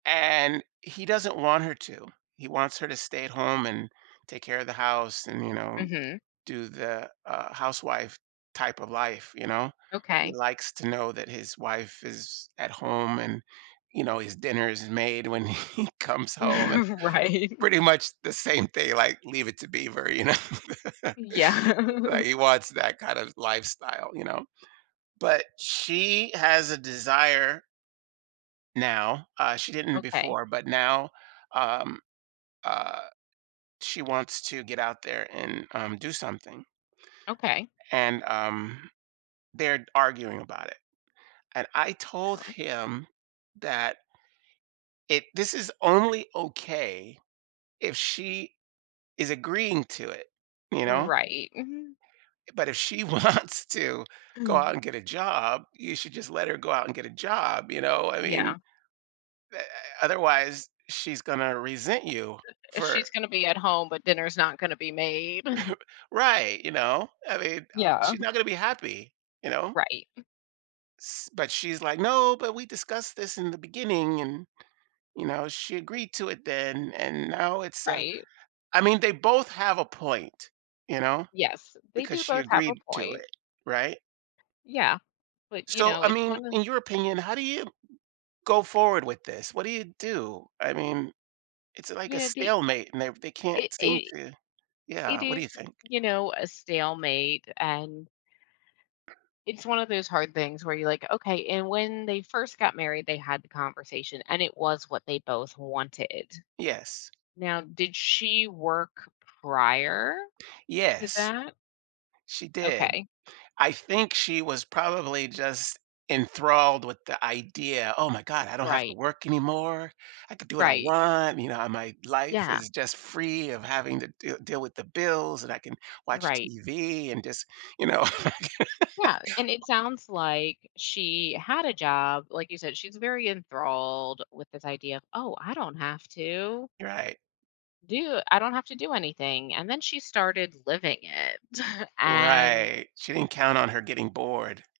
And he doesn't want her to. He wants her to stay at home and take care of the house and, you know, Mhm. do the, uh, housewife type of life, you know? He Okay. likes to know that his wife is at home and, you know, his dinner is made when he comes home, and Right. pretty much the same thing, like, Leave It to Beaver, you know the Yeah. Like, he wants that kind of lifestyle, you know? But she has a desire now- uh, she didn't Okay. before- but now, um, uh, she wants to get out there and, um, do something, Okay. and, um, they're d arguing about it. And I told Sure. him that it this is only okay if she is agreeing to it, you know? Right. Mhm. It But if she wants to go Hmm. out and get a job, you should just let her go out and get a job, you know, I mean Yeah. be eh, otherwise, she's gonna resent you Uh, for she's going to be at home, but dinner's not gonna be made. Right, you know, I mean, uh, Yeah. she's not gonna be happy, you know? Right. S But she's, like, "No, but we discussed this in the beginning, and, you know, she agreed to it then and now it's a" Right. I mean, they both have a point, you know Yes, they because do she both have a agreed to point. it, right? Yeah. But, you So, know, I it's mean, one of in your opinion, how do you go forward with this? What do you do? I mean, it's like a You know, the stalemate and they've they can't It seem it to Yeah it what do is, you think? you know, a stalemate, and it's one of those hard things where you're like, "Okay," and when they first got married, they had the conversation, and it was what they both wanted. Yes. Now did she work prior to Yes. that? She did. Okay. I think she was probably just enthralled with the idea, "Oh my god, I don't have to Right. work anymore. I could do what I Right. want, you know, I my life Yeah. is just free of having to deal deal with the bills, and I can You're watch right. TV and just," you know. I can't Yeah, and it sounds like she had a job. Like you said, she's very enthralled with this idea of, "Oh, I don't have to" You're right. "do I don't have to do anything," and then she started living it and Right. She didn't count on her getting bored.